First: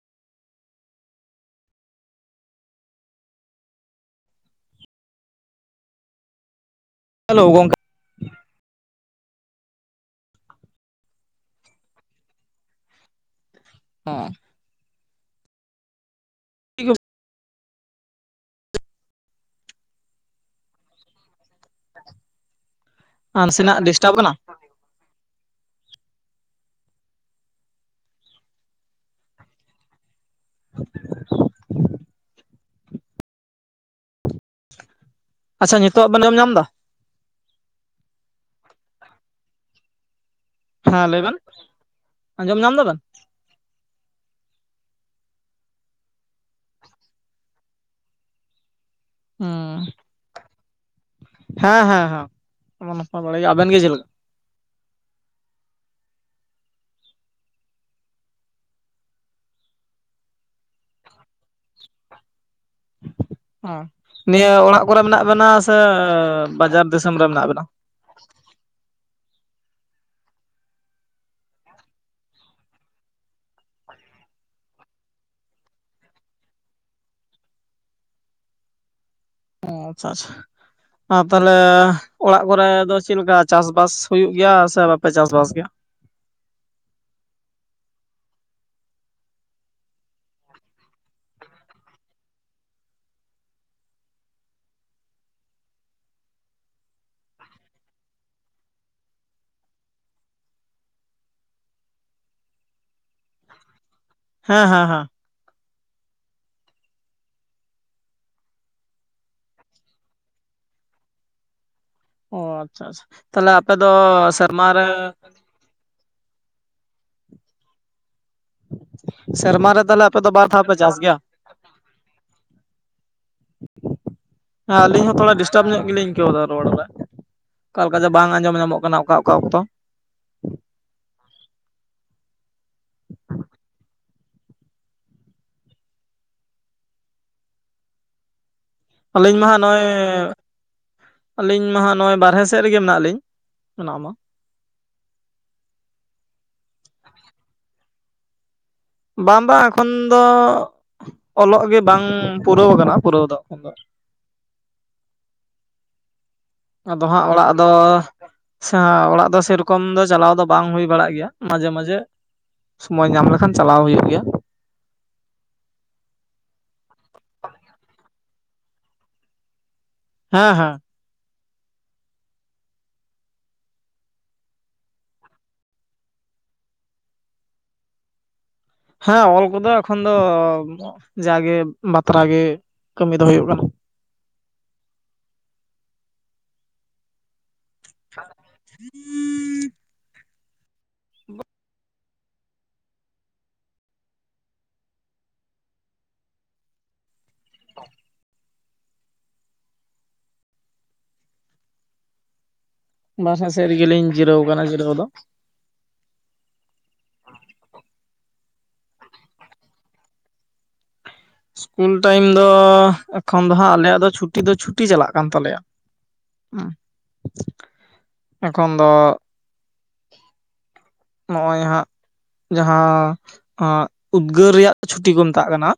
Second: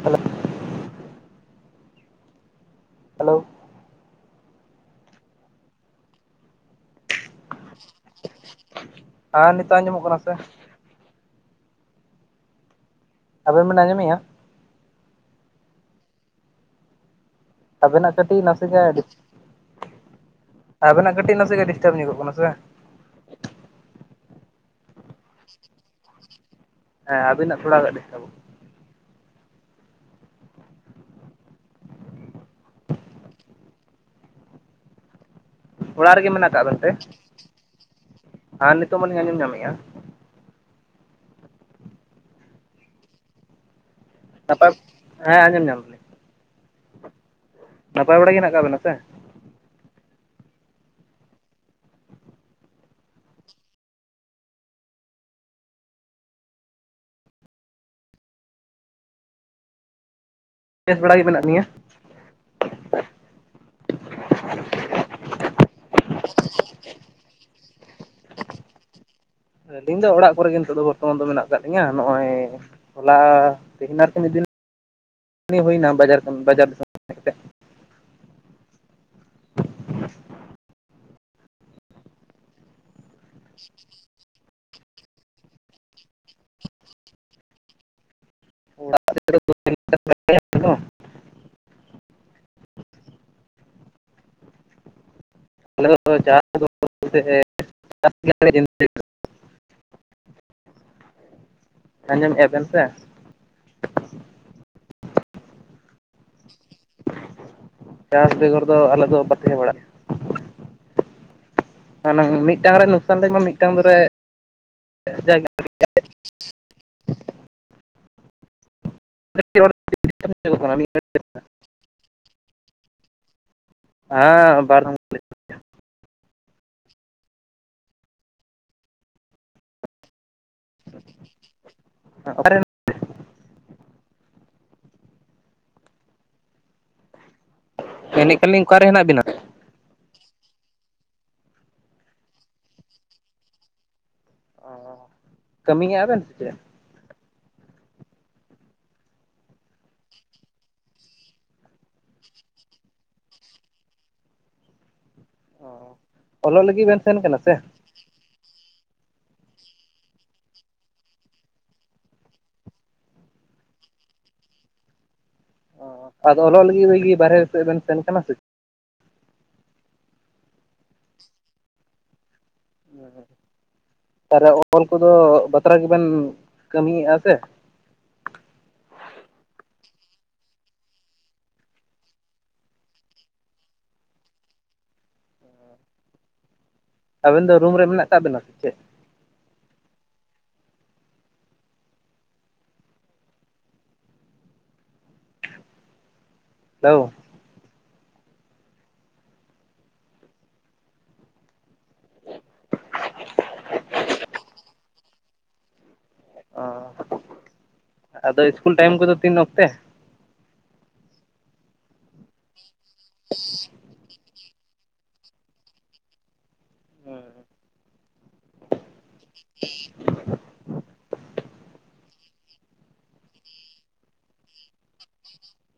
Hello. Hello. Hello ᱜᱚᱝᱠᱮ᱾ ᱟ ᱱᱤᱛᱚᱜ ᱟᱸᱡᱚᱢᱚᱜ ᱠᱟᱱᱟ ᱥᱮ? ᱟᱵᱮᱱ ᱵᱮᱱ ᱟᱹᱡᱚᱢ ᱦᱮᱸ᱾ ᱟᱵᱮᱱᱟᱜ ᱠᱟᱹᱴᱤᱡ ᱱᱟᱥᱮᱜᱟ ᱰᱤ ᱟᱵᱮᱱᱟᱜ ᱠᱟᱹᱴᱤᱡ ᱱᱟᱥᱮᱜᱮ ᱰᱤᱥᱴᱟᱵᱽ ᱧᱚᱜᱚᱜ ᱠᱟᱱᱟ ᱥᱮ᱾ ᱟᱸ ᱱᱟᱥᱮᱱᱟᱜ ᱰᱤᱥᱴᱟᱵᱽ ᱠᱟᱱᱟ᱾ ᱦᱮᱸ ᱟᱵᱤᱱᱟᱜ ᱛᱷᱚᱲᱟᱜᱟ ᱰᱤᱥᱴᱟᱵᱚᱜ [inaudible] ᱟᱪᱪᱷᱟ ᱱᱤᱛᱚᱜ ᱚᱲᱟᱜ ᱵᱮᱱ ᱨᱮᱜᱮ ᱟᱸᱡᱚᱢ ᱢᱮᱱᱟᱜ ᱧᱟᱢ ᱮᱫᱟ ᱠᱟᱜ ᱵᱮᱱ ᱛᱮ᱾ ᱦᱟᱸ ᱱᱤᱛᱚᱜ ᱢᱟᱞᱤᱧ ᱟᱸᱡᱚᱢ ᱧᱟᱢᱮᱜᱼᱟ ᱾ ᱦᱮᱸ ᱞᱟᱹᱭ ᱵᱮᱱ, ᱟᱸᱡᱚᱢ ᱧᱟᱢ ᱫᱟ ᱵᱮᱱ? ᱡᱟᱴᱟᱯ ᱦᱮᱸ ᱟᱸᱡᱚᱢ ᱧᱟᱢ ᱫᱟᱞᱤᱧ᱾ ᱱᱟᱯᱟᱭ ᱵᱟᱲᱟ ᱜᱮ ᱦᱮᱱᱟᱜ ᱠᱟᱜ ᱵᱮᱱᱟ ᱥᱮ? ᱦᱩᱸ᱾ ᱦᱮᱸ ᱦᱮᱸ ᱦᱮᱸ ᱱᱟᱯᱟᱭ ᱵᱟᱲᱟᱭ ᱜᱮ ᱟᱵᱮᱱ ᱜᱮ ᱪᱮᱞᱠᱟ? ᱵᱮᱥ ᱵᱟᱲᱟ ᱜᱮ ᱢᱮᱱᱟᱜ ᱞᱤᱧᱟᱹ᱾ ᱚ ᱱᱤᱭᱟᱹ ᱚᱲᱟᱜ ᱠᱚᱨᱮ ᱢᱮᱱᱟᱜ ᱵᱮᱱᱟ ᱥᱮ ᱵᱟᱡᱟᱨ ᱫᱤᱥᱚᱢ ᱨᱮ ᱢᱮᱱᱟᱜ ᱵᱮᱱᱟ? ᱟᱹᱞᱤᱧ ᱫᱚ ᱚᱲᱟᱜ ᱠᱚᱨᱮᱜ ᱜᱮ ᱱᱤᱛᱚᱜ ᱫᱚ ᱵᱚᱨᱛᱚᱢᱟᱱ ᱫᱚ ᱢᱮᱱᱟᱜ ᱟᱠᱟᱫ ᱞᱤᱧᱟ ᱱᱚᱜᱼᱚᱭ᱾ ᱦᱚᱞᱟ ᱛᱮᱦᱤᱸᱧ ᱟᱨ ᱠᱮ ᱢᱤᱫ ᱫᱤᱱ ᱦᱩᱭᱱᱟ ᱵᱟᱡᱟᱨ ᱠᱟᱹᱢᱤ ᱵᱟᱡᱟᱨ ᱫᱤᱥᱚᱢ ᱦᱮᱡ ᱠᱟᱛᱮ ᱚ ᱟᱪᱪᱷᱟ ᱟᱪᱪᱷᱟ ᱟᱸ ᱛᱟᱦᱚᱞᱮ ᱚᱲᱟᱜ ᱠᱚᱨᱮ ᱫᱚ ᱪᱮᱞᱠᱟ ᱪᱟᱥᱼᱵᱟᱥ ᱦᱩᱭᱩᱜ ᱜᱮᱭᱟ ᱥᱮ ᱵᱟᱯᱮ ᱪᱟᱥᱼᱵᱟᱥ ᱜᱮᱭᱟ? [unintelligible] [unintelligible] ᱟᱸᱡᱚᱢᱮᱜᱼᱟ ᱵᱮᱱ ᱥᱮ᱾ ᱦᱮᱸ ᱦᱮᱸ ᱦᱮᱸ᱾ ᱪᱟᱥ ᱵᱮᱜᱚᱨ ᱫᱚ ᱟᱞᱮ ᱫᱚ ᱚᱠᱟ ᱛᱮᱦᱮᱸ ᱵᱟᱲᱟᱜ ᱢᱟᱱᱮ ᱚ ᱢᱤᱫᱴᱟᱝ ᱟᱪᱪᱷᱟ ᱨᱮ ᱟᱪᱪᱷᱟ ᱱᱩᱠᱥᱟᱱ ᱞᱮᱱ ᱠᱷᱟᱱ ᱛᱟᱦᱚᱞᱮ ᱢᱤᱫᱴᱟᱝ ᱟᱯᱮ ᱫᱚ ᱫᱚᱨᱮ ᱥᱮᱨᱢᱟ ᱨᱮ ᱡᱟᱭᱜᱟ ᱥᱮᱨᱢᱟ ᱨᱮ ᱦᱮᱸ ᱛᱟᱦᱚᱞᱮ ᱟᱯᱮ ᱫᱚ ᱵᱟᱨ ᱫᱷᱟᱣ ᱯᱮ ᱪᱟᱥ ᱜᱮᱭᱟ? ᱦᱮᱸ ᱵᱟᱨ ᱟᱹᱞᱤᱧ ᱫᱷᱟᱣ ᱦᱚᱸ ᱛᱷᱚᱲᱟ ᱰᱤᱥ ᱴᱟᱯ ᱧᱚᱜ ᱜᱮᱞᱤᱧ ᱟᱹᱭᱠᱟᱹᱣ ᱫᱟ ᱨᱚᱲ ᱵᱟᱲᱟ, ᱠᱟ ᱞᱮᱠᱟ ᱡᱮ ᱵᱟᱝ ᱟᱸᱡᱚᱢ ᱧᱟᱢᱚᱜ ᱠᱟᱱᱟ ᱚᱠᱟ ᱚᱠᱟ ᱚᱠᱛᱚ᱾ [unintelligible] ᱯᱮᱱᱤᱠ ᱟᱹᱞᱤᱧ ᱠᱟᱨᱮ ᱦᱮᱱᱟᱜ ᱵᱤᱱᱟ? ᱟᱹᱞᱤᱧ ᱢᱟ ᱦᱟᱸᱜ ᱱᱚᱜᱼᱚᱭ ᱟᱹᱞᱤᱧ ᱢᱟ ᱦᱟᱸᱜ ᱱᱚᱜᱼᱚᱭ ᱵᱟᱨᱦᱮ ᱥᱮᱜ ᱨᱮᱜᱮ ᱢᱮᱱᱟᱜ ᱞᱤᱧ ᱚᱱᱟ ᱢᱟ᱾ ᱚ ᱠᱟᱹᱢᱤᱭᱮᱜᱼᱟ ᱵᱮᱱ ᱥᱮ ᱪᱮᱜ? ᱵᱟᱝ ᱵᱟᱝ ᱮᱠᱷᱚᱱ ᱫᱚ ᱚᱞᱚᱜ ᱜᱮ ᱵᱟᱝ ᱯᱩᱨᱟᱹᱣ ᱠᱟᱱᱟ ᱯᱩᱨᱟᱹᱣ ᱫᱚ ᱮᱠᱷᱚᱱ ᱫᱚ᱾ ᱚ᱾ ᱚᱞᱚᱜ ᱞᱟᱹᱜᱤᱫ ᱵᱮᱱ ᱟᱫᱚ ᱥᱮᱱ ᱦᱟᱸᱜ ᱠᱟᱱᱟ ᱚᱲᱟᱜ ᱥᱮ? ᱫᱚ ᱥᱟ ᱚᱲᱟᱜ ᱫᱚ ᱥᱮᱨᱚᱠᱚᱢ ᱫᱚ ᱪᱟᱞᱟᱣ ᱫᱚ ᱵᱟᱝ ᱦᱩᱭ ᱵᱟᱲᱟᱜ ᱜᱮᱭᱟ ᱢᱟᱡᱷᱮ ᱢᱟᱡᱷᱮ ᱥᱳᱢᱚᱭ ᱧᱟᱢ ᱞᱮᱠᱷᱟᱱ ᱪᱟᱞᱟᱣ ᱦᱩᱭᱩᱜ ᱜᱮᱭᱟ᱾ ᱚ ᱟᱫᱚ ᱚᱱᱟ ᱞᱟᱹᱜᱤᱫ ᱣᱤᱜᱤ ᱵᱟᱦᱮᱨᱮ ᱥᱮᱫ ᱵᱮᱱ ᱥᱮᱱ ᱠᱟᱱᱟ ᱥᱮ᱾ ᱦᱮᱸ ᱦᱮᱸ᱾ ᱛᱟᱨᱮ ᱚᱞ ᱠᱚᱫᱚ ᱵᱟᱛᱨᱟ ᱜᱮᱵᱮᱱ ᱠᱟᱹᱢᱤᱭᱮᱜᱼᱟ ᱥᱮ? ᱦᱮᱸ ᱚᱞ ᱠᱚᱫᱚ ᱮᱠᱷᱚᱱ ᱫᱚ ᱡᱟᱜᱮ ᱵᱟᱛᱨᱟ ᱜᱮ ᱠᱟᱹᱢᱤ ᱫᱚ ᱦᱩᱭᱩᱜ ᱠᱟᱱᱟ᱾ ᱟᱵᱮᱱ ᱫᱚ ᱨᱩᱢ ᱨᱮ ᱢᱮᱱᱟᱜ ᱠᱟᱜᱵᱮᱱᱟ ᱥᱮ ᱪᱮᱫ? [inaudible] [unintelligible] ᱦᱮᱞᱳ ᱵᱟᱨᱦᱮ ᱥᱮᱜ ᱨᱮᱜᱮᱞᱤᱧ ᱡᱤᱨᱟᱹᱣ ᱠᱟᱱᱟ ᱡᱤᱨᱟᱹᱣ ᱫᱚ ᱾ ᱚᱸ ᱟᱫᱚ ᱤᱥᱠᱩᱞ ᱴᱟᱭᱤᱢ ᱠᱚᱫᱚ ᱛᱤᱱ ᱚᱠᱛᱮ? ᱤᱥᱠᱩᱞ ᱴᱟᱭᱤᱢ ᱫᱚ ᱮᱠᱷᱚᱱ ᱫᱚ ᱦᱟᱸᱜ ᱟᱞᱮᱭᱟᱜ ᱫᱚ ᱦᱟᱸᱜ ᱪᱷᱩᱴᱤ ᱫᱚ ᱪᱷᱩᱴᱤ ᱪᱟᱞᱟᱜ ᱠᱟᱱ ᱛᱟᱞᱮᱭᱟ ᱾ ᱦᱩᱸ ᱮᱠᱷᱚᱱ ᱫᱚ ᱱᱚᱜᱼᱚᱭ ᱦᱟᱸᱜ ᱡᱟᱦᱟᱸ ᱟᱸᱜ ᱩᱫᱽᱜᱟᱹᱨ ᱨᱮᱭᱟᱜ ᱪᱷᱩᱴᱤ ᱠᱚ ᱢᱮᱛᱟᱜ ᱠᱟᱱᱟ,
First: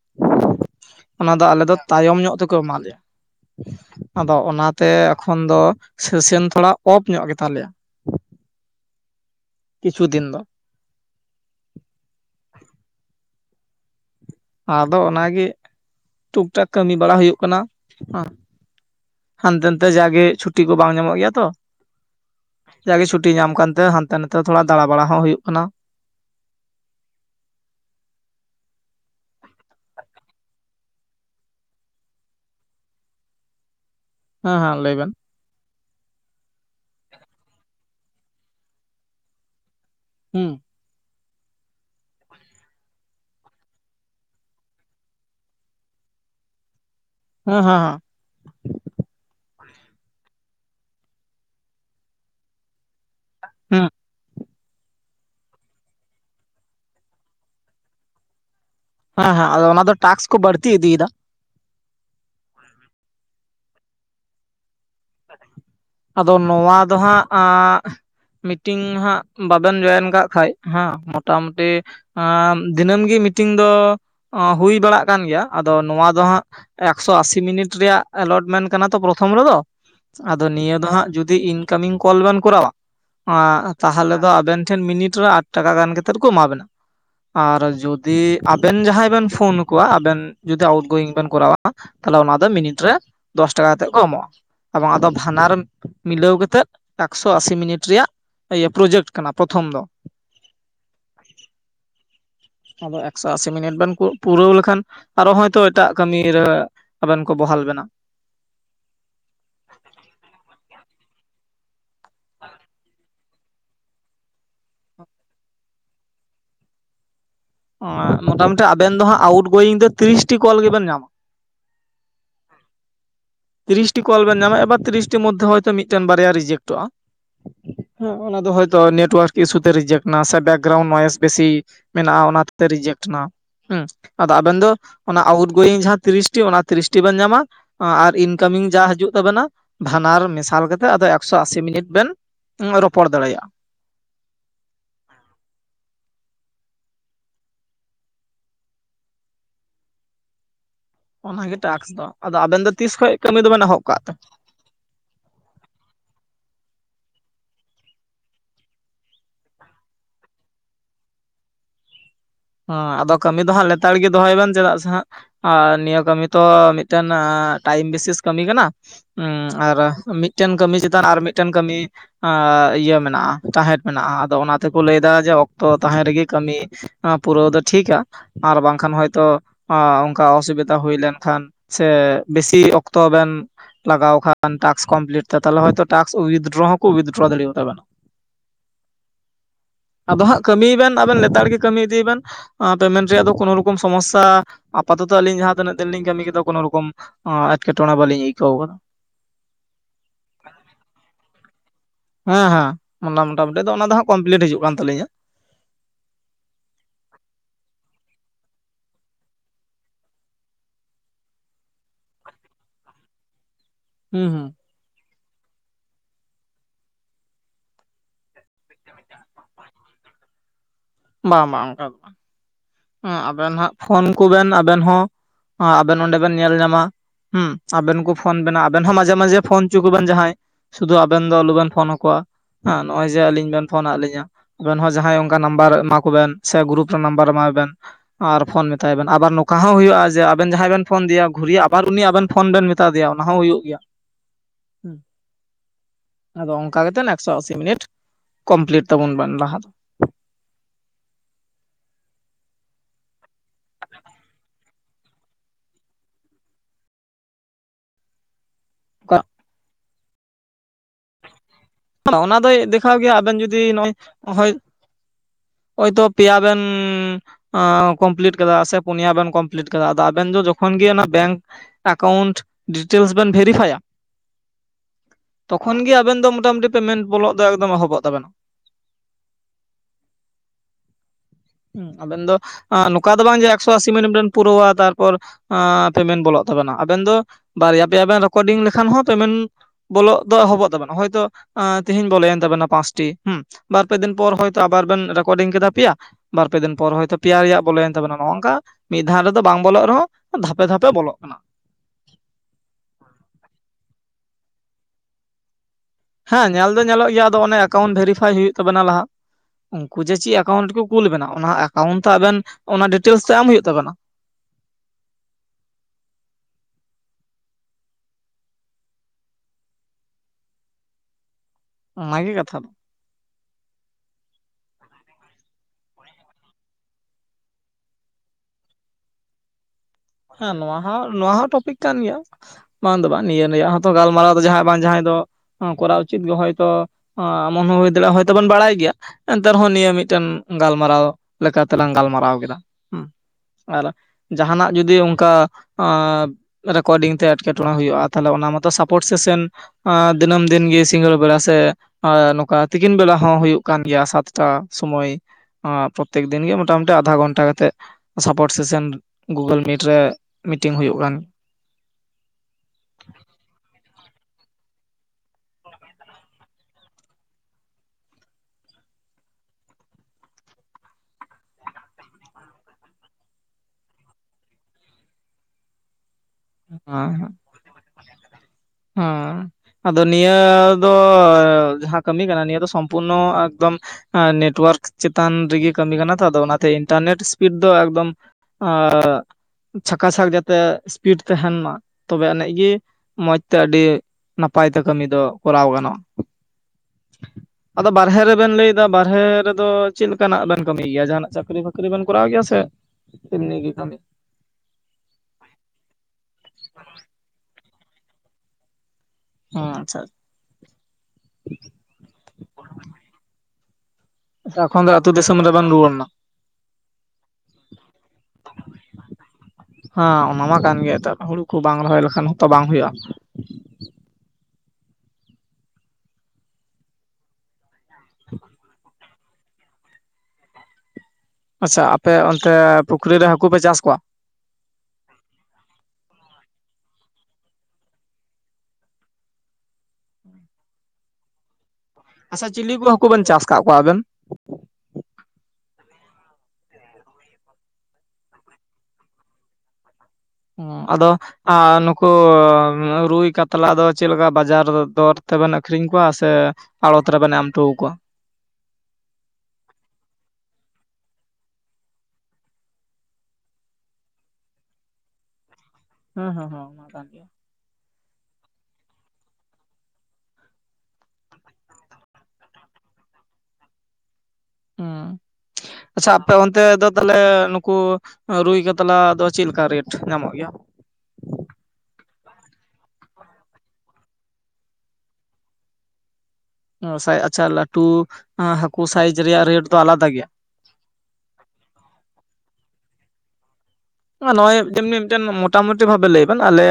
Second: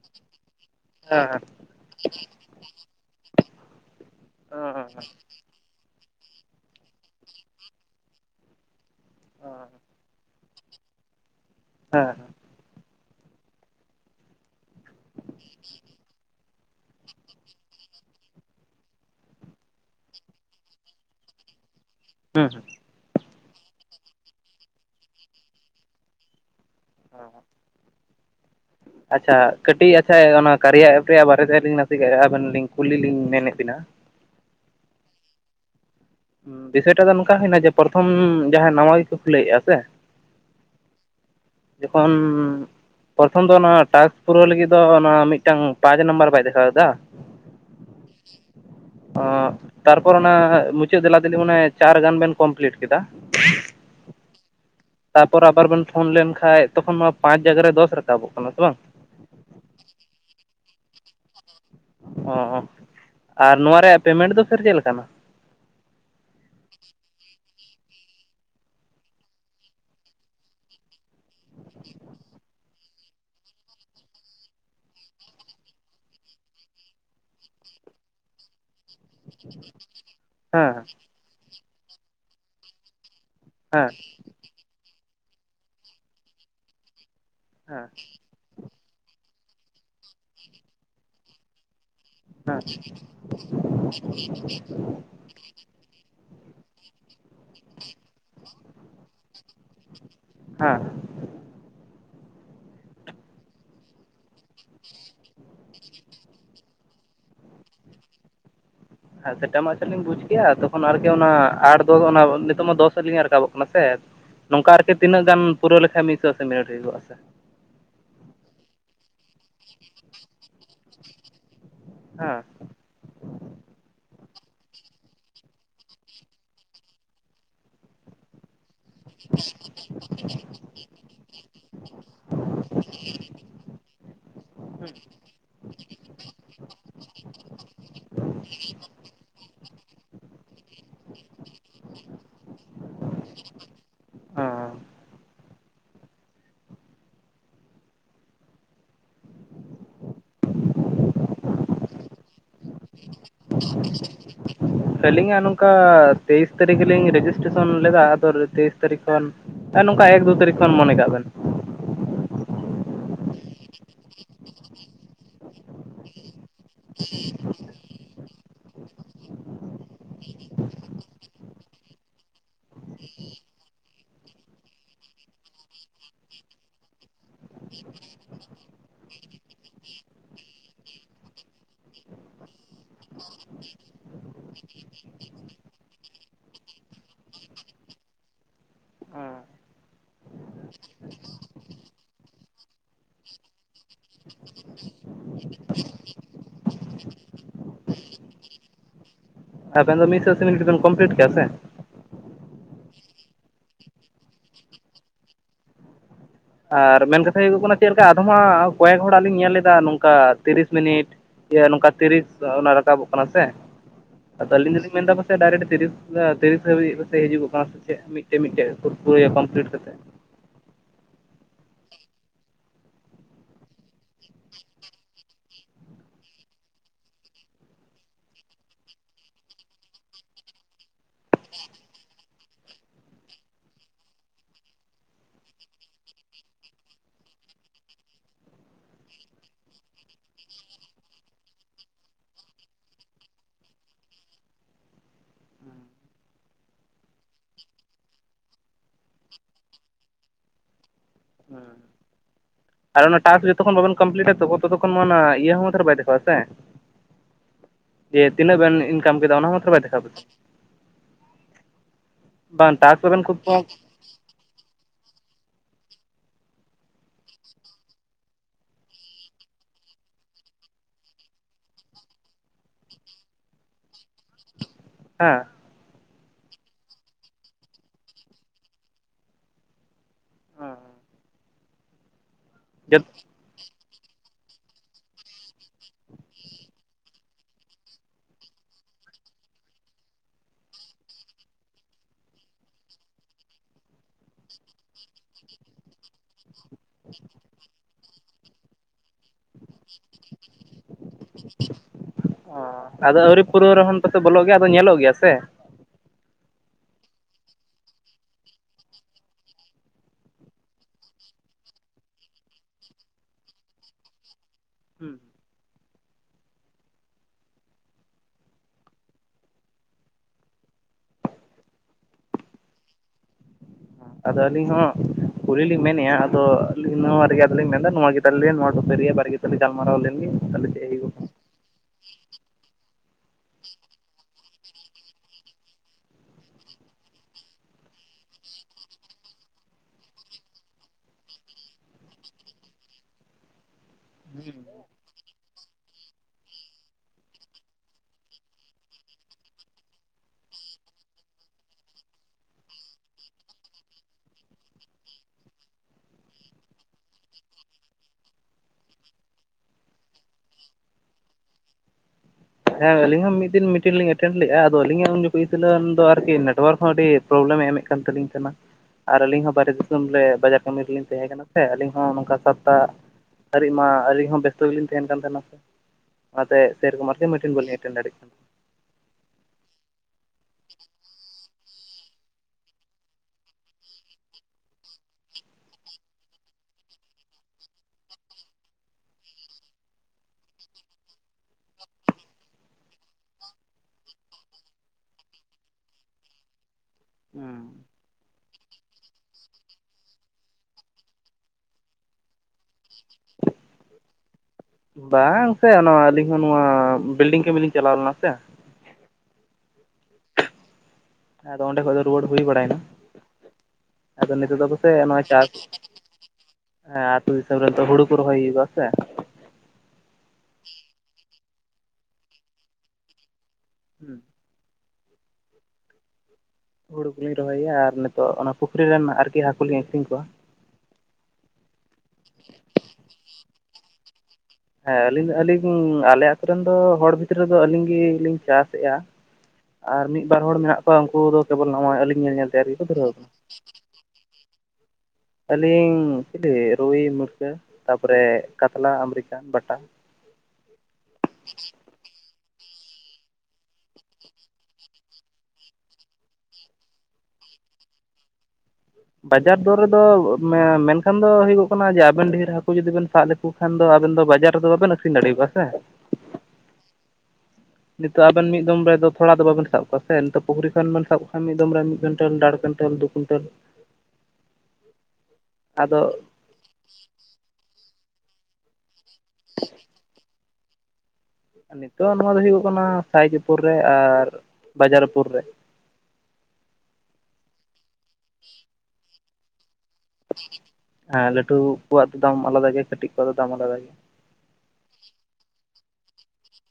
ᱦᱮᱸ ᱚᱱᱟ ᱫᱚ ᱟᱞᱮ ᱫᱚ ᱛᱟᱭᱚᱢ ᱧᱚᱜ ᱛᱮᱠᱚ ᱮᱢᱟ ᱞᱮᱭᱟ, ᱟᱫᱚ ᱚᱱᱟᱛᱮ ᱮᱠᱷᱚᱱ ᱫᱚ ᱥᱮᱥᱮᱱ ᱛᱷᱚᱲᱟ ᱚᱯᱷ ᱧᱚᱜ ᱜᱮᱛᱟᱞᱮᱭᱟ ᱾ ᱠᱤᱪᱷᱩ ᱫᱤᱱ ᱫᱚ ᱾ ᱦᱮᱸ ᱦᱮᱸ ᱟᱫᱚ ᱚᱱᱟᱜᱤ ᱴᱩᱠ ᱴᱟᱠ ᱠᱟᱹᱢᱤ ᱵᱟᱲᱟ ᱦᱩᱭᱩᱜ ᱠᱟᱱᱟ ᱦᱮᱸ, ᱦᱟᱱᱛᱮ ᱱᱟᱛᱮ ᱡᱟᱜᱮ ᱪᱷᱩᱴᱤ ᱠᱚ ᱵᱟᱝ ᱧᱟᱢᱚᱜ ᱜᱮᱭᱟ ᱛᱚ ᱾ ᱦᱩᱸ ᱦᱩᱸ ᱡᱟᱜᱮ ᱪᱷᱩᱴᱤ ᱧᱟᱢ ᱠᱟᱱᱛᱮ ᱦᱟᱱᱛᱮ ᱱᱛᱮ ᱛᱷᱚᱲᱟ ᱫᱟᱬᱟ ᱵᱟᱲᱟ ᱦᱚᱸ ᱦᱳᱭᱳᱜ ᱠᱟᱱᱟ ᱾ ᱦᱩᱸ ᱦᱩᱸ ᱟᱪᱪᱷᱟ ᱠᱟᱹᱴᱤᱡ ᱟᱪᱪᱷᱟ ᱚᱱᱟ ᱠᱟᱨᱭᱟ ᱮᱯ ᱨᱮᱭᱟᱜ ᱵᱟᱨᱮᱛᱮᱞᱤᱧ ᱱᱟᱥᱮ ᱠᱟᱜ ᱟᱵᱮᱱ ᱞᱤᱧ ᱠᱩᱞᱤ ᱞᱤᱧ ᱢᱮᱱᱮᱜ ᱵᱤᱱᱟ ᱾ ᱦᱮᱸ ᱦᱮᱸ ᱞᱟᱹᱭ ᱵᱮᱱ ᱾ ᱵᱤᱥᱚᱭᱴᱟ ᱫᱚ ᱱᱚᱝᱠᱟ ᱦᱳᱭᱱᱟ ᱡᱮ ᱯᱨᱚᱛᱷᱚᱢ ᱡᱟᱦᱟᱸᱭ ᱱᱟᱣᱟ ᱜᱮᱠᱚ ᱠᱷᱩᱞᱟᱹᱭᱮᱜᱼᱟ ᱥᱮ ᱦᱩᱸ ᱡᱚᱠᱷᱚᱱ ᱯᱨᱚᱛᱷᱚᱢ ᱫᱚ ᱱᱚᱭᱟ ᱴᱟᱥᱠ ᱯᱩᱨᱟᱹᱣ ᱞᱟᱹᱜᱤᱜ ᱫᱚ ᱚᱱᱟ ᱢᱤᱫᱴᱟᱝ ᱯᱟᱸᱪ ᱱᱟᱢᱵᱟᱨ ᱵᱟᱭ ᱫᱮᱠᱷᱟᱣ ᱫᱟ ᱦᱮᱸ ᱦᱚᱸ ᱦᱚᱸ [inaudible] ᱚᱸᱜ ᱛᱟᱨᱯᱚᱨ ᱚᱱᱟ ᱢᱩᱪᱟᱹᱫ ᱫᱮᱞᱟ ᱛᱮᱞᱤ ᱚᱱᱮ ᱪᱟᱨ ᱜᱟᱱ ᱵᱮᱱ ᱠᱚᱢᱯᱞᱤᱴ ᱠᱮᱫᱟ ᱦᱩᱸ ᱛᱟᱯᱚᱨ ᱟᱵᱟᱨ ᱵᱮᱱ ᱯᱷᱳᱱ ᱞᱮᱱᱠᱷᱟᱡ ᱛᱚᱠᱷᱚᱱ ᱢᱟ ᱯᱟᱸᱪ ᱡᱟᱜᱟ ᱨᱮ ᱫᱚᱥ ᱨᱟᱠᱟᱵᱚᱜ ᱠᱟᱱᱟ ᱥᱮ ᱵᱟᱝ ᱦᱮᱸ ᱦᱮᱸ ᱟᱫᱚ ᱚᱱᱟ ᱫᱚ ᱴᱟᱠᱥ ᱠᱚ ᱵᱟᱹᱲᱛᱤ ᱤᱫᱤᱭᱮᱫᱟ ᱾ ᱚᱸ ᱟᱨ ᱱᱚᱣᱟ ᱨᱮᱱᱟᱜ ᱯᱮᱢᱮᱱᱴ ᱫᱚ ᱯᱷᱮᱨ ᱪᱮᱜ ᱞᱮᱠᱟᱱᱟ? ᱟᱫᱚ ᱱᱚᱣᱟ ᱫᱚ ᱦᱟᱸᱜ ᱟᱸᱜ ᱢᱤᱴᱤᱝ ᱦᱟᱸᱜ ᱵᱟᱵᱮᱱ ᱡᱚᱭᱮᱱ ᱠᱟᱜ ᱠᱷᱟᱡ ᱦᱟᱸ ᱢᱚᱴᱟᱢᱩᱴᱤ ᱟᱸᱢ ᱫᱤᱱᱟᱹᱢ ᱜᱤ ᱢᱤᱴᱤᱝ ᱫᱚ ᱚᱸ ᱦᱩᱭ ᱵᱟᱲᱟᱜ ᱠᱟᱱ ᱜᱮᱭᱟ ᱟᱫᱚ ᱱᱚᱣᱟ ᱫᱚ ᱦᱟᱸᱜ ᱮᱠᱥᱚ ᱟᱥᱤ ᱢᱤᱱᱤᱴ ᱨᱮᱭᱟᱜ ᱮᱞᱚᱴᱢᱮᱱᱴ ᱠᱟᱱᱟ ᱛᱚ ᱯᱨᱚᱛᱷᱚᱢ ᱨᱮᱫᱚ ᱟᱫᱚ ᱦᱮᱸ ᱱᱤᱭᱟᱹ ᱫᱚ ᱦᱟᱸᱜ ᱡᱩᱫᱤ ᱤᱱᱠᱟᱢᱤᱝ ᱠᱚᱞ ᱵᱮᱱ ᱠᱚᱨᱟᱣᱟ ᱟᱸᱜ ᱦᱮᱸ ᱛᱟᱦᱚᱞᱮ ᱫᱚ ᱟᱵᱮᱱ ᱴᱷᱮᱱ ᱢᱤᱱᱤᱴ ᱨᱮ ᱟᱴ ᱴᱟᱠᱟ ᱜᱟᱱ ᱠᱟᱛᱮᱫ ᱠᱚ ᱮᱢᱟᱵᱮᱱᱟ ᱟᱨ ᱡᱩᱫᱤ ᱟᱵᱮᱱ ᱡᱟᱦᱟᱸᱭ ᱵᱮᱱ ᱯᱷᱳᱱ ᱟᱠᱚᱣᱟ ᱟᱵᱮᱱ ᱡᱩᱫᱤ ᱟᱣᱩᱴ ᱜᱳᱭᱤᱝ ᱵᱮᱱ ᱠᱚᱨᱟᱣᱟ [unintelligible] ᱨᱮ ᱫᱚᱥ ᱴᱟᱠᱟ ᱠᱟᱛᱮᱫ ᱦᱮᱸ ᱠᱚ ᱮᱢᱚᱜᱼᱟ ᱮᱵᱚᱝ ᱟᱫᱚ ᱵᱟᱱᱟᱨ [unintelligible] ᱢᱤᱞᱟᱹᱣ ᱠᱟᱛᱮᱫ ᱮᱠᱥᱚ ᱟᱥᱤ ᱢᱤᱱᱤᱴ ᱨᱮᱭᱟᱜ ᱤᱭᱟᱹ ᱯᱨᱚᱡᱮᱠᱴ ᱠᱟᱱᱟ ᱯᱨᱚᱛᱷᱚᱢ ᱫᱚ ᱾ ᱦᱮᱸ ᱟᱫᱚ ᱮᱠᱥᱚ ᱟᱥᱤ ᱢᱤᱱᱤᱴ ᱵᱮᱱ ᱯᱩ ᱯᱩᱨᱟᱹᱣ ᱞᱮᱠᱷᱟᱱ ᱟᱨᱚ ᱦᱚᱭᱛᱚ ᱮᱴᱟᱜ ᱠᱟᱹᱢᱤ ᱨᱮ ᱟᱵᱮᱱ ᱠᱚ ᱵᱚᱦᱟᱞ ᱵᱮᱱᱟ ᱾ ᱟᱨ ᱥᱮᱴᱟ ᱢᱟ ᱟᱪᱪᱷᱟ ᱞᱤᱧ ᱵᱩᱡᱽ ᱠᱮᱜ ᱟ ᱛᱚᱠᱷᱚᱱ ᱟᱨᱠᱤ ᱚᱱᱟ ᱟᱴ ᱫᱚ ᱚᱱᱟ ᱱᱤᱛᱚᱜ ᱢᱟ ᱫᱚᱥ ᱟᱞᱤᱧᱟ ᱨᱟᱠᱟᱵᱚᱜ ᱠᱟᱱᱟ ᱱᱟᱥᱮ ᱱᱚᱝᱠᱟ ᱟᱨᱠᱤ ᱛᱤᱱᱟᱹᱜ ᱜᱟᱱ ᱯᱩᱨᱟᱹᱣ ᱞᱮᱠᱷᱟᱡ ᱢᱤᱫᱥᱚ ᱟᱹᱥᱤ ᱢᱤᱱᱤᱴ ᱦᱩᱭᱩᱜᱚᱜᱼᱟ ᱥᱮ ᱢᱚᱴᱟᱢᱩᱴᱤ ᱟᱵᱮᱱ ᱫᱚ ᱦᱟᱸᱜ ᱟᱣᱩᱴ ᱜᱳᱭᱤᱝ ᱫᱚ ᱛᱤᱨᱤᱥᱴᱤ ᱠᱚᱞ ᱜᱮᱵᱮᱱ ᱧᱟᱢᱟ ᱾ ᱦᱮᱸ ᱛᱤᱨᱤᱥᱴᱤ ᱠᱚᱞ ᱵᱮᱱ ᱧᱟᱢᱟ ᱮᱵᱟᱨ ᱛᱤᱨᱤᱥᱴᱤ ᱢᱚᱫᱽᱫᱷᱮ ᱦᱚᱭᱛᱳ ᱢᱤᱫᱴᱮᱱ ᱵᱟᱨᱭᱟ ᱨᱤᱡᱮᱠᱴᱚᱜᱼᱟ ᱾ ᱦᱮᱸ ᱚᱱᱟ ᱫᱚ ᱦᱚᱭ ᱛᱚ ᱱᱮᱴᱳᱣᱟᱨᱠ ᱤᱥᱩ ᱛᱮ ᱨᱤᱡᱮᱠᱴ ᱱᱟ ᱥᱮ ᱵᱮᱠᱜᱨᱟᱣᱩᱱᱰ ᱱᱚᱭᱮᱥ ᱵᱮᱥᱤ ᱢᱮᱱᱟᱜᱼᱟ ᱚᱱᱟ ᱛᱮ ᱨᱤᱡᱮᱠᱴᱱᱟ ᱦᱮᱸ ᱟᱫᱚ ᱟᱵᱮᱱ ᱫᱚ ᱚᱱᱟ ᱟᱣᱩᱴ ᱜᱳᱭᱤᱝ ᱡᱟᱦᱟᱸ ᱛᱤᱨᱤᱥᱴᱤ ᱚᱱᱟ ᱛᱤᱨᱤᱥᱴᱤ ᱵᱮᱱ ᱧᱟᱢᱟ ᱟᱨ ᱤᱱᱠᱟᱢᱤᱝ ᱡᱟ ᱦᱟᱡᱩᱜ ᱛᱟᱵᱮᱱᱟ ᱵᱷᱟᱱᱟᱨ ᱢᱮᱥᱟᱞ ᱠᱟᱛᱮᱜ ᱟᱫᱚ ᱮᱠᱥᱚ ᱟᱥᱤ ᱢᱤᱱᱤᱴ ᱵᱮᱱ ᱨᱚᱯᱚᱲ ᱫᱟᱲᱮᱭᱟᱜᱼᱟ ᱦᱚᱸ ᱚᱱᱟᱜᱮ ᱴᱟᱠᱥ ᱫᱚ ᱟᱫᱚ ᱟᱵᱮᱱ ᱫᱚ ᱛᱤᱥ ᱠᱷᱚᱡ ᱠᱟᱹᱢᱤ ᱫᱚᱵᱮᱱ ᱮᱦᱚᱵ ᱠᱟᱜ ᱛᱮ ᱟᱹᱞᱤᱧᱟ ᱱᱚᱝᱠᱟ ᱛᱮᱭᱤᱥ ᱛᱟᱹᱨᱤᱠᱷ ᱞᱤᱧ ᱨᱮᱡᱤᱥ ᱴᱮᱥᱚᱱ ᱞᱮᱫᱟ ᱟᱫᱚ ᱛᱮᱭᱤᱥ ᱛᱟᱹᱨᱤᱠᱷ ᱠᱷᱚᱱ ᱱᱚᱝᱠᱟ ᱮᱠ ᱫᱩ ᱛᱟᱹᱨᱤᱠᱷ ᱠᱷᱚᱱ ᱢᱚᱱᱮ ᱠᱟᱜ ᱵᱮᱱ ᱦᱚ ᱟᱫᱚ ᱠᱟᱹᱢᱤ ᱫᱚ ᱦᱟᱸᱜ ᱞᱮᱛᱟᱲ ᱜᱮ ᱫᱚᱦᱚᱭ ᱵᱮᱱ ᱪᱮᱫᱟᱜ ᱥᱮ ᱦᱟᱸᱜ ᱟᱨ ᱱᱤᱭᱟᱹ ᱠᱟᱹᱢᱤ ᱛᱚ ᱢᱤᱫᱴᱟᱝ ᱴᱟᱭᱤᱢ ᱵᱮᱥᱤᱥ ᱠᱟᱹᱢᱤ ᱠᱟᱱᱟ ᱦᱚᱸ ᱟᱨ ᱢᱤᱫᱴᱟᱝ ᱠᱟᱹᱢᱤ ᱪᱮᱛᱟᱱ ᱟᱨ ᱢᱤᱫᱴᱟᱝ ᱠᱟᱹᱢᱤ ᱟ ᱤᱭᱟᱹ ᱢᱮᱱᱟᱜᱼᱟ ᱛᱟᱦᱮᱫ ᱢᱮᱱᱟᱜᱼᱟ ᱟᱫᱚ ᱚᱱᱟ ᱛᱮᱠᱚ ᱞᱟᱹᱭᱫᱟ ᱡᱮ ᱚᱠᱛᱚ ᱛᱟᱦᱮᱸᱱ ᱨᱮᱜᱮ ᱠᱟᱹᱢᱤ ᱱᱚᱣᱟ ᱯᱩᱨᱟᱹᱣ ᱫᱚ ᱴᱷᱤᱠᱟ ᱟᱨ ᱵᱟᱝᱠᱷᱟᱱ ᱦᱚᱭᱛᱚ ᱚᱱᱠᱟ ᱚᱥᱩᱵᱤᱫᱷᱟ ᱦᱩᱭ ᱞᱮᱱᱠᱷᱟᱱ ᱥᱮ ᱵᱮᱥᱤ ᱚᱠᱛᱚ ᱵᱮᱱ ᱞᱟᱜᱟᱣ ᱠᱷᱟᱱ ᱴᱟᱠᱥ ᱠᱚᱢᱯᱞᱤᱴ ᱛᱟᱦᱚᱞᱮ ᱦᱚ ᱛᱚ ᱴᱟᱠᱥ ᱩᱭᱰᱨᱚ ᱦᱚᱸᱠᱚ ᱩᱭᱰᱨᱚ ᱫᱟᱲᱮᱭᱟ ᱛᱟᱵᱮᱱᱟ ᱦᱩ ᱟᱫᱚ ᱦᱟᱸᱜ ᱠᱟᱹᱢᱤᱭ ᱵᱮᱱ ᱟᱵᱮᱱ ᱞᱮᱛᱟᱲ ᱜᱮ ᱠᱟᱹᱢᱤ ᱤᱫᱤ ᱵᱮᱱ ᱯᱮᱢᱮᱱᱴ ᱨᱮᱭᱟᱜ ᱫᱚ ᱠᱱᱳ ᱨᱚᱠᱚᱢ ᱥᱚᱢᱚᱥᱥᱟ ᱟᱯᱟᱛᱚᱛᱚ ᱟᱹᱞᱤᱧ ᱡᱟᱦᱟᱸ ᱛᱤᱱᱟᱹᱜ ᱫᱤᱱ ᱞᱤᱧ ᱠᱟᱹᱢᱤ ᱠᱮᱫᱟ ᱠᱳᱱᱳ ᱨᱚᱠᱚᱢ ᱮᱴᱠᱮᱴᱚᱬᱮ ᱵᱟᱟᱹᱞᱤᱧ ᱟᱹᱭᱠᱟᱹᱣ ᱟᱠᱟᱫᱟ ᱟᱵᱤᱱ ᱫᱚ ᱢᱤᱫᱽ ᱥᱟᱭᱛᱮ ᱵᱤᱱ ᱠᱚᱢᱯᱞᱤᱴ ᱠᱮᱫᱟ ᱥᱮ ᱦᱮᱸ ᱦᱮᱸ ᱚᱱᱟ ᱢᱚᱴᱟᱢᱩᱴᱤ ᱫᱚ ᱚᱱᱟ ᱫᱚ ᱦᱟᱸᱜ ᱠᱚᱢᱯᱞᱤᱴ ᱦᱤᱡᱩᱜ ᱠᱟᱱ ᱛᱟᱹᱞᱤᱧᱟ ᱟᱨ ᱢᱮᱱ ᱠᱟᱛᱷᱟ ᱦᱩᱭᱩᱜ ᱠᱟᱱᱟ ᱪᱮᱫ ᱞᱮᱠᱟ ᱟᱫᱷᱚᱢ ᱦᱟᱜ ᱠᱚᱭᱮᱠ ᱦᱚᱲᱟᱜ ᱞᱤᱧ ᱧᱮᱞ ᱞᱮᱫᱟ ᱱᱚᱝᱠᱟ ᱛᱤᱨᱤᱥ ᱢᱤᱱᱤᱴ ᱤᱭᱟᱹ ᱱᱚᱝᱠᱟ ᱛᱤᱨᱤᱥ ᱚᱱᱟ ᱨᱟᱠᱟᱵᱚᱜ ᱠᱟᱱᱟ ᱥᱮ ᱦᱩᱸ ᱦᱩᱸ ᱟᱫᱚ ᱟᱹᱞᱤᱧ ᱫᱚᱞᱤᱧ ᱢᱮᱱᱫᱟ ᱰᱟᱭᱨᱮᱴ ᱛᱤᱨᱤᱥ ᱛᱤᱨᱤᱥ ᱨᱮ ᱦᱩᱭᱩᱜ ᱠᱟᱛᱮ ᱦᱤᱡᱩᱜᱚᱜ ᱠᱟᱱᱟ ᱥᱮ ᱪᱮᱫ ᱢᱤᱫᱴᱟᱝ ᱢᱤᱫᱴᱟᱝ ᱠᱚᱢᱯᱞᱤᱴ ᱠᱟᱛᱮᱫ ᱵᱟᱝ ᱵᱟᱝ ᱚᱱᱠᱟ ᱫᱚ ᱵᱟᱝ ᱟᱵᱮᱱ ᱦᱱᱟᱜ ᱯᱷᱳᱱ ᱠᱚᱵᱮᱱ ᱟᱵᱮᱱ ᱦᱚᱸ ᱟᱵᱮᱱ ᱚᱸᱰᱮ ᱵᱮᱱ ᱧᱮᱞ ᱧᱟᱢᱟ ᱦᱩᱸ ᱟᱵᱮᱱ ᱠᱚ ᱯᱷᱳᱱ ᱵᱮᱱᱟ ᱟᱵᱮᱱ ᱦᱚᱸ ᱢᱟᱡᱷᱮ ᱢᱟᱡᱷᱮ ᱯᱷᱱ ᱦᱚᱪᱚ ᱠᱚᱵᱮᱱ ᱡᱟᱦᱟᱸᱭ ᱥᱩᱫᱷᱩ ᱟᱵᱮᱱ ᱫᱚ ᱟᱞᱚᱵᱮᱱ ᱯᱷᱳᱱ ᱟᱠᱚᱣᱟ ᱦᱮᱸ ᱱᱚᱜ ᱚᱚᱭ ᱡᱮ ᱟᱞᱤᱧ ᱵᱮᱱ ᱯᱷᱳᱱᱟᱫ ᱞᱤᱧᱟᱹ ᱟᱵᱮᱱ ᱦᱚᱸ ᱡᱟᱦᱟᱸᱭ ᱚᱱᱠᱟ ᱱᱟᱢᱵᱟᱨ ᱮᱢᱟ ᱠᱚᱵᱮᱱ ᱥᱮ ᱜᱨᱩᱨᱩᱯ ᱨᱮ ᱱᱟᱢᱵᱟᱨ ᱮᱢᱟᱭ ᱵᱮᱱ ᱟᱨ ᱯᱷᱳᱱ ᱢᱮᱛᱟᱭ ᱵᱮᱱ ᱟᱵᱟᱨ ᱱᱚᱝᱠᱟ ᱦᱚᱸ ᱦᱩᱭᱩᱜᱼᱟ ᱡᱮ ᱟᱵᱮᱱ ᱡᱟᱦᱟᱸᱭ ᱵᱮᱱ ᱯᱷᱳᱱᱫᱮᱭᱟ ᱜᱷᱩᱨᱤᱭᱟ ᱟᱵᱟᱨ ᱩᱱᱤ ᱟᱵᱮᱱ ᱯᱷᱳᱱ ᱵᱮᱱ ᱢᱮ ᱢᱮᱛᱟ ᱫᱮᱭᱟ ᱚᱱᱟ ᱦᱚᱸ ᱦᱩᱭᱩᱜ ᱜᱮᱭᱟ ᱦᱚᱸ ᱟᱫᱚ ᱚᱱᱠᱟ ᱠᱟᱛᱮ ᱮᱠᱥᱚ ᱟᱥᱤ ᱢᱤᱱᱤᱴ ᱠᱚᱢᱯᱞᱤᱴ ᱛᱟᱵᱚᱱ ᱵᱮᱱ ᱞᱟᱦᱟ ᱫᱚ ᱦᱚᱸ ᱟᱨ ᱚᱱᱟ ᱴᱟᱥ ᱡᱚᱛᱚ ᱠᱷᱚᱱ ᱵᱟᱵᱮᱱ ᱠᱚᱢᱯᱤᱴᱟ ᱛᱚᱛᱚᱠᱷᱚᱱ ᱚᱱᱟ ᱤᱭᱟᱹ ᱦᱚᱸ ᱢᱟᱫᱷᱮᱨᱮ ᱵᱟᱭ ᱫᱮᱠᱷᱟᱣᱟ ᱥᱮ ᱫᱤᱭᱮ ᱛᱤᱱᱟᱹᱜ ᱵᱮᱱ ᱤᱱᱠᱟᱢ ᱠᱮᱫᱟ ᱚᱱᱟ ᱦᱚᱸ ᱢᱟᱛᱨᱚ ᱵᱟᱭ ᱫᱮᱠᱟᱷᱟᱣ ᱠᱮᱫᱟ ᱚᱱᱟ ᱫᱚᱭ ᱵᱟᱝ ᱫᱮᱠᱷᱟᱣ ᱴᱟᱥᱠ ᱜᱮᱭᱟ ᱵᱟᱵᱮᱱ ᱟᱵᱮᱱ ᱡᱩᱫᱤ ᱠᱚᱢᱯᱞᱤᱴ ᱱᱚᱜᱼᱚᱭ ᱦᱳᱭ ᱳᱭᱛᱚ ᱯᱮᱭᱟ ᱵᱮᱱ ᱦᱚᱸ ᱠᱚᱢᱯᱤᱞᱤᱴ ᱟᱠᱟᱫᱟ ᱥᱮ ᱯᱩᱱᱭᱟ ᱵᱮᱱ ᱠᱚᱢᱯᱤᱞᱤᱴ ᱠᱟᱫᱟ ᱟᱫᱚ ᱟᱵᱮᱱ ᱫᱚ ᱡᱚᱠᱷᱚᱱ ᱜᱮ ᱚᱱᱟ ᱵᱮᱝᱠ ᱮᱠᱟᱣᱩᱱᱴ ᱰᱤᱴᱮᱞᱥ ᱵᱮᱱ ᱵᱷᱮᱨᱤᱯᱷᱟᱭᱟ ᱦᱮᱸ ᱠᱷᱚᱱ ᱜᱮ ᱟᱵᱮᱱ ᱫᱚ ᱢᱚᱴᱟᱢᱩᱴᱤ ᱯᱮᱢᱮᱱᱴ ᱵᱚᱞᱚᱜ ᱫᱚ ᱮᱠᱫᱚᱢ ᱮᱦᱚᱵᱚᱜ ᱛᱟᱵᱮᱱᱟ ᱦᱮᱸ ᱦᱚᱸ ᱟᱵᱮᱱ ᱫᱚ ᱱᱚᱝᱠᱟ ᱫᱚ ᱵᱟᱝ ᱡᱮ ᱮᱠᱥᱚ ᱟᱥᱤ ᱢᱤᱱᱤᱱ ᱵᱮᱱ ᱯᱩᱨᱟᱹᱣᱟ ᱛᱟᱨᱯᱚᱨ ᱯᱮᱢᱮᱱᱴ ᱵᱚᱞᱚᱜ ᱛᱟᱵᱮᱱᱟ ᱟᱵᱮᱱ ᱫᱚ ᱵᱟᱨᱭᱟ ᱯᱮᱭᱟ ᱵᱮᱱ ᱨᱮᱠᱚᱨᱰᱤᱝ ᱞᱮᱠᱷᱟᱱ ᱦᱚᱸ ᱯᱮᱢᱮᱱᱴ ᱵᱚᱞᱚᱜ ᱫᱚ ᱮᱦᱚᱵᱚᱜ ᱛᱟᱵᱮᱱᱟ ᱦᱳᱭᱛᱚ ᱛᱮᱦᱮᱧ ᱵᱚᱞᱚᱭᱮᱱ ᱛᱟᱵᱮᱱᱟ ᱯᱟᱸᱪᱴᱤ ᱦᱚᱸ ᱵᱟᱨ ᱯᱮ ᱫᱤᱱ ᱯᱚᱨ ᱦᱚᱭᱛᱳ ᱟᱵᱟᱨ ᱵᱮᱱ ᱨᱮᱠᱚᱰᱤᱝ ᱠᱮᱫᱟ ᱯᱮᱭᱟ ᱵᱟᱨ ᱯᱮ ᱫᱤᱱ ᱯᱚᱨ ᱦᱚᱭᱛᱚ ᱯᱮᱭᱟ ᱨᱮᱭᱟᱜ ᱵᱚᱞᱚᱭᱮᱱ ᱱᱚᱜ ᱱᱚᱝᱠᱟ ᱢᱤᱫ ᱫᱷᱟᱣ ᱨᱮᱫᱚ ᱵᱟᱝ ᱵᱚᱞᱚᱜ ᱨᱮᱦᱚᱸ ᱫᱷᱟᱯᱮ ᱫᱷᱟᱯᱮ ᱵᱚᱞᱚᱜ ᱠᱟᱱᱟ ᱚ ᱟᱫᱚ ᱟᱹᱣᱨᱤ ᱯᱩᱨᱟᱹᱣ ᱨᱮᱦᱚᱸ ᱚᱱᱛᱚᱛᱚ ᱵᱚᱞᱚᱜ ᱜᱮᱭᱟ ᱟᱫᱚ ᱧᱮᱞᱚᱜ ᱜᱮᱭᱟ ᱥᱮ ᱦᱮᱸ ᱧᱮᱞ ᱫᱚ ᱧᱮᱞᱚᱜ ᱜᱮᱭᱟ ᱟᱫᱚ ᱚᱱᱮ ᱮᱠᱟᱣᱩᱱᱴ ᱵᱷᱮᱨᱤᱯᱷᱟᱭ ᱦᱩᱭᱩᱜ ᱛᱟᱵᱚᱱᱟ ᱞᱟᱦᱟᱜ ᱩᱱᱠᱩ ᱡᱮ ᱪᱮᱫ ᱮᱠᱟᱣᱩᱱᱴ ᱨᱮᱠᱚ ᱠᱩᱞ ᱵᱮᱱᱟ ᱚᱱᱟ ᱮᱠᱟᱣᱩᱱᱴ ᱛᱚ ᱟᱵᱮᱱ ᱚᱱᱟ ᱰᱤᱴᱮᱞᱥ ᱛᱚ ᱮᱢ ᱦᱳᱭᱳᱜ ᱛᱟᱵᱮᱱᱟ ᱦᱩᱸ ᱚᱱᱟᱜᱮ ᱠᱟᱛᱷᱟ ᱫᱚ ᱟᱫᱚ ᱟᱹᱞᱤᱧ ᱦᱚᱸ ᱠᱩᱞᱤ ᱞᱤᱧ ᱢᱮᱱᱮᱫᱼᱟ ᱟᱫᱚ ᱟᱹᱞᱤᱧ ᱱᱚᱣᱟ ᱨᱮᱜᱮ ᱟᱫᱚᱞᱤᱧ ᱢᱮᱱᱫᱟ ᱱᱚᱣᱟ ᱜᱮᱛᱟᱞᱮ ᱱᱚᱣᱟ ᱫᱚᱩᱯᱟᱹᱨᱭᱟ ᱵᱟᱨᱮᱜᱮ ᱠᱷᱟᱹᱞᱤ ᱜᱟᱢᱟᱨᱟᱣ ᱞᱮᱱ ᱦᱮᱸ ᱱᱚᱣᱟ ᱦᱚᱸ ᱱᱚᱣᱟ ᱦᱚᱸ ᱴᱚᱯᱤᱠ ᱠᱟᱱ ᱜᱮᱭᱟ᱾ ᱵᱟᱝ ᱫᱚ ᱵᱟᱝ ᱱᱤᱭᱟᱹ ᱨᱮᱭᱟᱜ ᱦᱚᱸᱛᱚ ᱜᱟᱞᱢᱟᱨᱟᱣ ᱫᱚ ᱡᱟᱦᱟᱸ ᱵᱟᱝ ᱡᱟᱦᱟᱸᱭ ᱫᱚ ᱠᱚᱨᱟᱣ ᱩᱪᱤᱛ ᱜᱮ ᱦᱭᱛᱳ ᱮᱢᱚᱱ ᱦᱚᱸ ᱦᱩᱭ ᱫᱟᱲᱭᱟᱜᱼᱟ ᱦᱭᱛᱚ ᱵᱚᱱ ᱵᱟᱲᱟᱭ ᱜᱮᱭᱟ᱾ ᱮᱱᱛᱮ ᱨᱮᱦᱚᱸ ᱱᱤᱭᱟᱹ ᱢᱤᱫᱴᱮᱱ ᱜᱟᱞᱢᱟᱨᱟᱣ ᱞᱮᱠᱟ ᱛᱮᱞᱟᱝ ᱜᱟᱞᱢᱟᱨᱟᱣ ᱠᱮᱫᱟ ᱦᱮᱸ᱾ ᱟᱨ ᱠᱟᱱᱟ ᱦᱩᱸ ᱡᱟᱦᱟᱱᱟᱜ ᱡᱩᱫᱤ ᱚᱱᱠᱟ ᱨᱮᱠᱚᱨᱰᱤᱝ ᱛᱮ ᱮᱴᱠᱮᱴᱚᱬᱮ ᱦᱩᱭᱩᱜᱼᱟ ᱛᱟᱦᱚᱞᱮ ᱚᱱᱟ ᱢᱟᱚᱛ ᱥᱟᱯᱳᱨᱴ ᱥᱮᱥᱮᱱ ᱟ ᱫᱤᱱᱟᱹᱢ ᱫᱤᱱ ᱜᱮ ᱥᱝᱜᱟᱹᱲ ᱵᱮᱲᱟ ᱥᱮ ᱟᱨ ᱱᱚᱝᱠᱟ ᱛᱤᱠᱤᱱ ᱵᱮᱲᱟ ᱦᱚᱸ ᱦᱩᱭᱩᱜ ᱠᱟᱱ ᱜᱮᱭᱟ ᱥᱟᱛᱴᱟ ᱥᱚᱢᱚᱭ ᱯᱨᱚᱛᱛᱮᱠ ᱫᱤᱱ ᱜᱮ ᱢᱚᱴᱟᱢᱩᱴᱤ ᱟᱫᱷᱟ ᱜᱷᱚᱱᱴᱟ ᱠᱟᱛᱮᱜ ᱥᱟᱯᱳᱴ ᱥᱮᱥᱚᱱ ᱜᱩᱜᱩᱞ ᱢᱤᱴ ᱨᱮ ᱢᱤᱴᱤᱝ ᱦᱩᱭᱩᱜ ᱠᱟᱱ ᱦᱮᱸ ᱟᱹᱞᱤᱧ ᱦᱚᱸ ᱢᱤᱫ ᱫᱤᱱ ᱢᱤᱴᱤᱝ ᱞᱤᱧ ᱮᱴᱮᱱᱰ ᱞᱮᱜᱼᱟ ᱟᱫᱚ ᱟᱹᱞᱤᱧᱟᱜ ᱩᱱ ᱡᱚᱠᱷᱚᱱ ᱛᱤᱞᱟᱹᱱ ᱫᱚ ᱟᱨᱠᱤ ᱱᱮᱴᱣᱟᱨᱠ ᱦᱚᱸ ᱟᱹᱰᱤ ᱯᱨᱚᱵᱞᱮᱢᱮ ᱮᱢᱮᱫ ᱠᱟᱱ ᱛᱟᱹᱞᱤᱧᱟ ᱛᱟᱦᱮᱱᱟ ᱟᱨ ᱟᱹᱞᱤᱧ ᱦᱚᱸ ᱵᱟᱦᱨᱮ ᱫᱤᱥᱚᱢ ᱨᱮ ᱵᱟᱡᱟᱨ ᱠᱟᱹᱢᱤ ᱨᱮᱞᱤᱧ ᱛᱟᱦᱮᱸ ᱠᱟᱱᱟ ᱥᱮ ᱟᱹᱞᱤᱧ ᱦᱚᱸ ᱱᱚᱝᱠᱟ ᱥᱟᱛ ᱴᱟ ᱠᱷᱟᱲᱤᱡ ᱢᱟ ᱟᱹᱞᱤᱧ ᱦᱚᱸ ᱵᱮᱥᱛᱚ ᱜᱮᱞᱤᱧ ᱛᱟᱦᱮᱱ ᱠᱟᱱ ᱛᱟᱦᱮᱱᱟ ᱥᱮ ᱚᱱᱟᱛᱮ ᱜᱮᱭᱟ᱾ ᱥᱮᱨᱚᱠᱚᱢ ᱟᱨᱠᱤ ᱢᱤᱫᱴᱤᱱ ᱵᱟᱹᱞᱤᱧ ᱮᱴᱮᱱ ᱫᱟᱲᱮᱭ ᱠᱟᱱ ᱦᱮᱸ ᱟᱫᱚ ᱱᱤᱭᱟᱹ ᱫᱚ ᱡᱟᱦᱟᱸ ᱠᱟᱹᱢᱤ ᱠᱟᱱᱟ ᱱᱤᱭᱟᱹ ᱫᱚ ᱥᱚᱢᱯᱩᱨᱱᱚ ᱮᱠᱫᱚᱢ ᱱᱮᱴᱣᱟᱨᱠ ᱪᱮᱛᱟᱱ ᱨᱮᱜᱮ ᱠᱟᱹᱢᱤ ᱠᱟᱱᱟ ᱛᱚ ᱟᱫᱚ ᱚᱱᱟᱛᱮ ᱤᱱᱴᱟᱨᱱᱮᱴ ᱥᱯᱤᱰ ᱫᱚ ᱮᱠᱫᱚᱢ ᱮᱸ ᱪᱷᱟᱠᱟᱪᱷᱟᱠ ᱡᱟᱛᱮ ᱤᱥᱯᱤᱰ ᱛᱟᱦᱮᱱ ᱢᱟ ᱛᱚᱵᱮ ᱟᱹᱱᱤᱡ ᱜᱮ ᱢᱚᱸᱡᱽᱛᱮ ᱟᱹᱰᱤ ᱱᱟᱯᱟᱭ ᱛᱮ ᱠᱟᱹᱢᱤ ᱫᱚ ᱠᱚᱨᱟᱣ ᱜᱟᱱᱚᱜ ᱟ᱾ ᱦᱩᱸ ᱟᱫᱚ ᱵᱟᱨᱦᱮ ᱨᱮᱵᱮᱱ ᱞᱟᱹᱭ ᱮᱫᱟ ᱵᱟᱨᱦᱮ ᱨᱮᱫᱚ ᱪᱮᱫ ᱞᱮᱠᱟᱱᱟᱜ ᱵᱮᱱ ᱠᱟᱹᱢᱤ ᱜᱮᱭᱟ ᱡᱟᱦᱟᱱᱟᱜ ᱪᱟᱹᱠᱨᱤ ᱵᱟᱹᱠᱨᱤ ᱵᱮᱱ ᱠᱚᱨᱟᱣ ᱜᱮᱭᱟ ᱥᱮ ᱮᱢᱱᱤ ᱜᱮ ᱠᱟᱢᱤ ᱵᱟᱝ ᱥᱮ ᱱᱚᱣᱟ ᱟᱹᱞᱤᱧ ᱦᱚᱸ ᱱᱚᱣᱟ ᱵᱤᱞᱰᱤᱝ ᱠᱟᱹᱢᱤ ᱞᱤᱧ ᱪᱟᱞᱟᱣ ᱞᱮᱱᱟ ᱥᱮ ᱦᱩᱸ ᱟᱪᱪᱷᱟ ᱟᱫᱚ ᱚᱸᱰᱮ ᱠᱷᱚᱡ ᱫᱚ ᱨᱩᱣᱟᱹᱲ ᱦᱩᱭ ᱵᱟᱲᱟᱭᱮᱱᱟ ᱟᱫᱚ ᱱᱤᱛᱚᱜ ᱟᱪᱪᱷᱟ, ᱫᱚ ᱮᱠᱷᱚᱱ ᱯᱟᱥᱮ ᱟᱹᱛᱩ ᱱᱚᱣᱟ ᱫᱤᱥᱚᱢ ᱪᱟᱥ ᱨᱮᱵᱮᱱ ᱨᱩᱣᱟᱹᱲ ᱮᱱᱟ ᱮᱸ ᱟᱛᱩ ᱫᱤᱥᱚᱢ ᱨᱮ ᱱᱤᱛᱚᱜ ᱦᱩᱲᱩ ᱠᱚ ᱨᱚᱦᱚᱭ ᱦᱩᱭᱩᱜ-ᱟ ᱥᱮ᱾ ᱦᱮᱸ ᱚᱱᱟ ᱢᱟ ᱠᱟᱱ ᱜᱮᱭᱟ ᱦᱩᱲᱩ ᱠᱚ ᱵᱟᱝ ᱨᱚᱦᱚᱭ ᱞᱮᱠᱷᱟᱱ ᱦᱚᱸᱛᱚ ᱵᱟᱝ ᱦᱩᱭᱩᱜᱼᱟ᱾ ᱦᱩᱸ ᱦᱩᱲᱩ ᱠᱚᱞᱤᱧ ᱨᱚᱦᱚᱭᱮᱭᱟ ᱟᱨ ᱱᱤᱛᱚᱜ ᱚᱱᱟ ᱯᱩᱠᱷᱨᱤ ᱨᱮᱱ ᱟᱨᱠᱤ ᱦᱟᱹᱠᱩ ᱞᱤᱧ ᱟᱠᱷᱨᱤᱧ ᱠᱚᱣᱟ᱾ ᱟᱪᱪᱷᱟ ᱟᱯᱮ ᱚᱱᱛᱮ ᱯᱩᱠᱷᱨᱤ ᱨᱮ ᱦᱟᱠᱩ ᱯᱮ ᱪᱟᱥ ᱠᱚᱣᱟ᱾ ᱦᱮᱸ ᱟᱹᱞᱤᱧ ᱟᱹᱞᱤᱧ ᱟᱞᱮ ᱟᱛᱳ ᱨᱮᱱ ᱫᱚ ᱦᱚᱲ ᱵᱷᱤᱛᱨᱤ ᱫᱚ ᱟᱹᱞᱤᱧ ᱜᱮᱞᱤᱧ ᱪᱟᱥᱮᱫᱼᱟ᱾ ᱟᱨ ᱢᱤᱫ ᱵᱟᱨ ᱦᱚᱲ ᱢᱮᱱᱟᱜ ᱠᱚᱣᱟ ᱩᱱᱠᱩ ᱫᱚ ᱠᱮᱵᱚᱞ ᱱᱟᱣᱟ ᱟᱹᱞᱤᱧ ᱧᱮᱞ ᱟᱪᱪᱷᱟ ᱧᱮᱞ ᱛᱮ ᱪᱤᱞᱤ ᱟᱨᱠᱤ ᱠᱚ ᱦᱟᱹᱠᱩ ᱫᱷᱩᱨᱟᱹᱣ ᱵᱮᱱ ᱠᱟᱱᱟ᱾ ᱪᱟᱥ ᱠᱟᱜ ᱠᱚᱣᱟ ᱟᱵᱮᱱ ᱟᱹᱞᱤᱧ ᱪᱤᱞᱤ ᱨᱩᱭ ᱢᱩᱨᱠᱟᱹ ᱛᱟᱯᱚᱨᱮ ᱠᱟᱛᱞᱟ ᱟᱢᱨᱤᱠᱟᱱ ᱵᱟᱴᱟ ᱚᱸ ᱟᱫᱚ ᱱᱩᱠᱩ ᱨᱩᱭ ᱠᱟᱛᱞᱟ ᱫᱚ ᱪᱮᱫ ᱞᱮᱠᱟ ᱵᱟᱡᱟᱨ ᱫᱚᱨ ᱛᱮᱵᱮᱱ ᱟᱹᱠᱷᱨᱤᱧ ᱠᱚᱣᱟ ᱥᱮ ᱟᱲᱚᱛ ᱨᱮᱵᱮᱱ ᱮᱢ ᱩᱴᱩᱣ ᱠᱚᱣᱟ ᱵᱟᱡᱟᱨ ᱫᱚᱨ ᱨᱮᱫᱚ ᱢᱮᱱᱠᱷᱟᱱ ᱫᱚ ᱦᱩᱭᱩᱜᱚᱜ ᱠᱟᱱᱟ ᱡᱮ ᱟᱵᱮᱱ ᱰᱷᱮᱨ ᱦᱟᱹᱠᱩ ᱡᱩᱫᱤ ᱵᱮᱱ ᱥᱟᱵ ᱞᱮᱠᱚ ᱠᱷᱟᱱ ᱫᱚ ᱟᱵᱮᱱ ᱫᱚ ᱵᱟᱡᱟᱨ ᱨᱮᱫᱚ ᱵᱟᱵᱮᱱ ᱟᱹᱠᱷᱨᱤᱧ ᱫᱟᱲᱮᱭᱟᱣᱟ ᱥᱮ ᱦᱮᱸ ᱦᱩᱸ ᱦᱮᱸ ᱚᱱᱟᱢᱟ ᱠᱟᱱᱜᱮ ᱱᱤᱛᱚᱜ ᱟᱵᱮᱱ ᱢᱤᱫ ᱫᱚᱢ ᱨᱮᱫᱚ ᱛᱷᱚᱲᱟ ᱫᱚ ᱵᱟᱵᱮᱱ ᱥᱟᱵ ᱠᱚᱣᱟ ᱥᱮ ᱱᱤᱛᱚᱜ ᱯᱩᱠᱷᱨᱤ ᱠᱷᱚᱱ ᱵᱮᱱ ᱥᱟᱵ ᱠᱚ ᱠᱷᱟᱱ ᱢᱤᱫ ᱫᱚᱢ ᱨᱮ ᱢᱤᱫᱴᱚᱱᱴᱟᱞ ᱰᱮᱲ ᱠᱱᱴᱟᱞ ᱫᱩ ᱫᱩ ᱠᱩᱱᱴᱮᱞ ᱦᱩᱸ ᱟᱪᱪᱷᱟ ᱟᱯᱮ ᱚᱱᱛᱮ ᱫᱚ ᱛᱟᱦᱚᱞᱮ ᱱᱩᱠᱩ ᱨᱩᱭ ᱠᱟᱛᱞᱟ ᱫᱚ ᱪᱮᱫ ᱞᱮᱠᱟ ᱨᱮᱴ ᱧᱟᱢᱚᱜ ᱜᱮᱭᱟ? ᱱᱤᱛᱚᱜ ᱱᱚᱣᱟ ᱫᱚ ᱦᱩᱭᱩᱜ ᱠᱟᱱᱟ ᱥᱟᱭᱤᱡ ᱩᱯᱩᱨ ᱨᱮ ᱟᱨ ᱵᱟᱡᱟᱨ ᱩᱯᱚᱨ ᱨᱮ᱾ ᱥᱟᱭ ᱟᱪᱪᱷᱟ ᱞᱟᱹᱴᱩ ᱦᱟᱹᱠᱩ ᱥᱟᱭᱤᱡᱽ ᱨᱮᱭᱟᱜ ᱨᱮᱴ ᱫᱚ ᱟᱞᱟᱫᱟ ᱜᱮᱭᱟ ᱦᱮᱸ ᱞᱟᱹᱴᱩ ᱠᱚᱣᱟᱜ ᱫᱚ ᱫᱟᱢ ᱟᱞᱟᱫᱟ ᱜᱮᱭᱟ ᱠᱟᱹᱴᱤᱡ ᱠᱚᱣᱟᱜ ᱫᱚ ᱫᱟᱢ ᱟᱞᱟᱫᱟ ᱜᱮᱭᱟ᱾ ᱱᱚᱜᱼᱚᱭ ᱡᱮᱢᱱᱤ ᱢᱤᱫᱴᱮᱱ ᱢᱚᱴᱟᱢᱩᱴᱤ ᱵᱷᱟᱵᱮ ᱞᱟᱹᱭ ᱵᱮᱱ ᱟᱞᱮ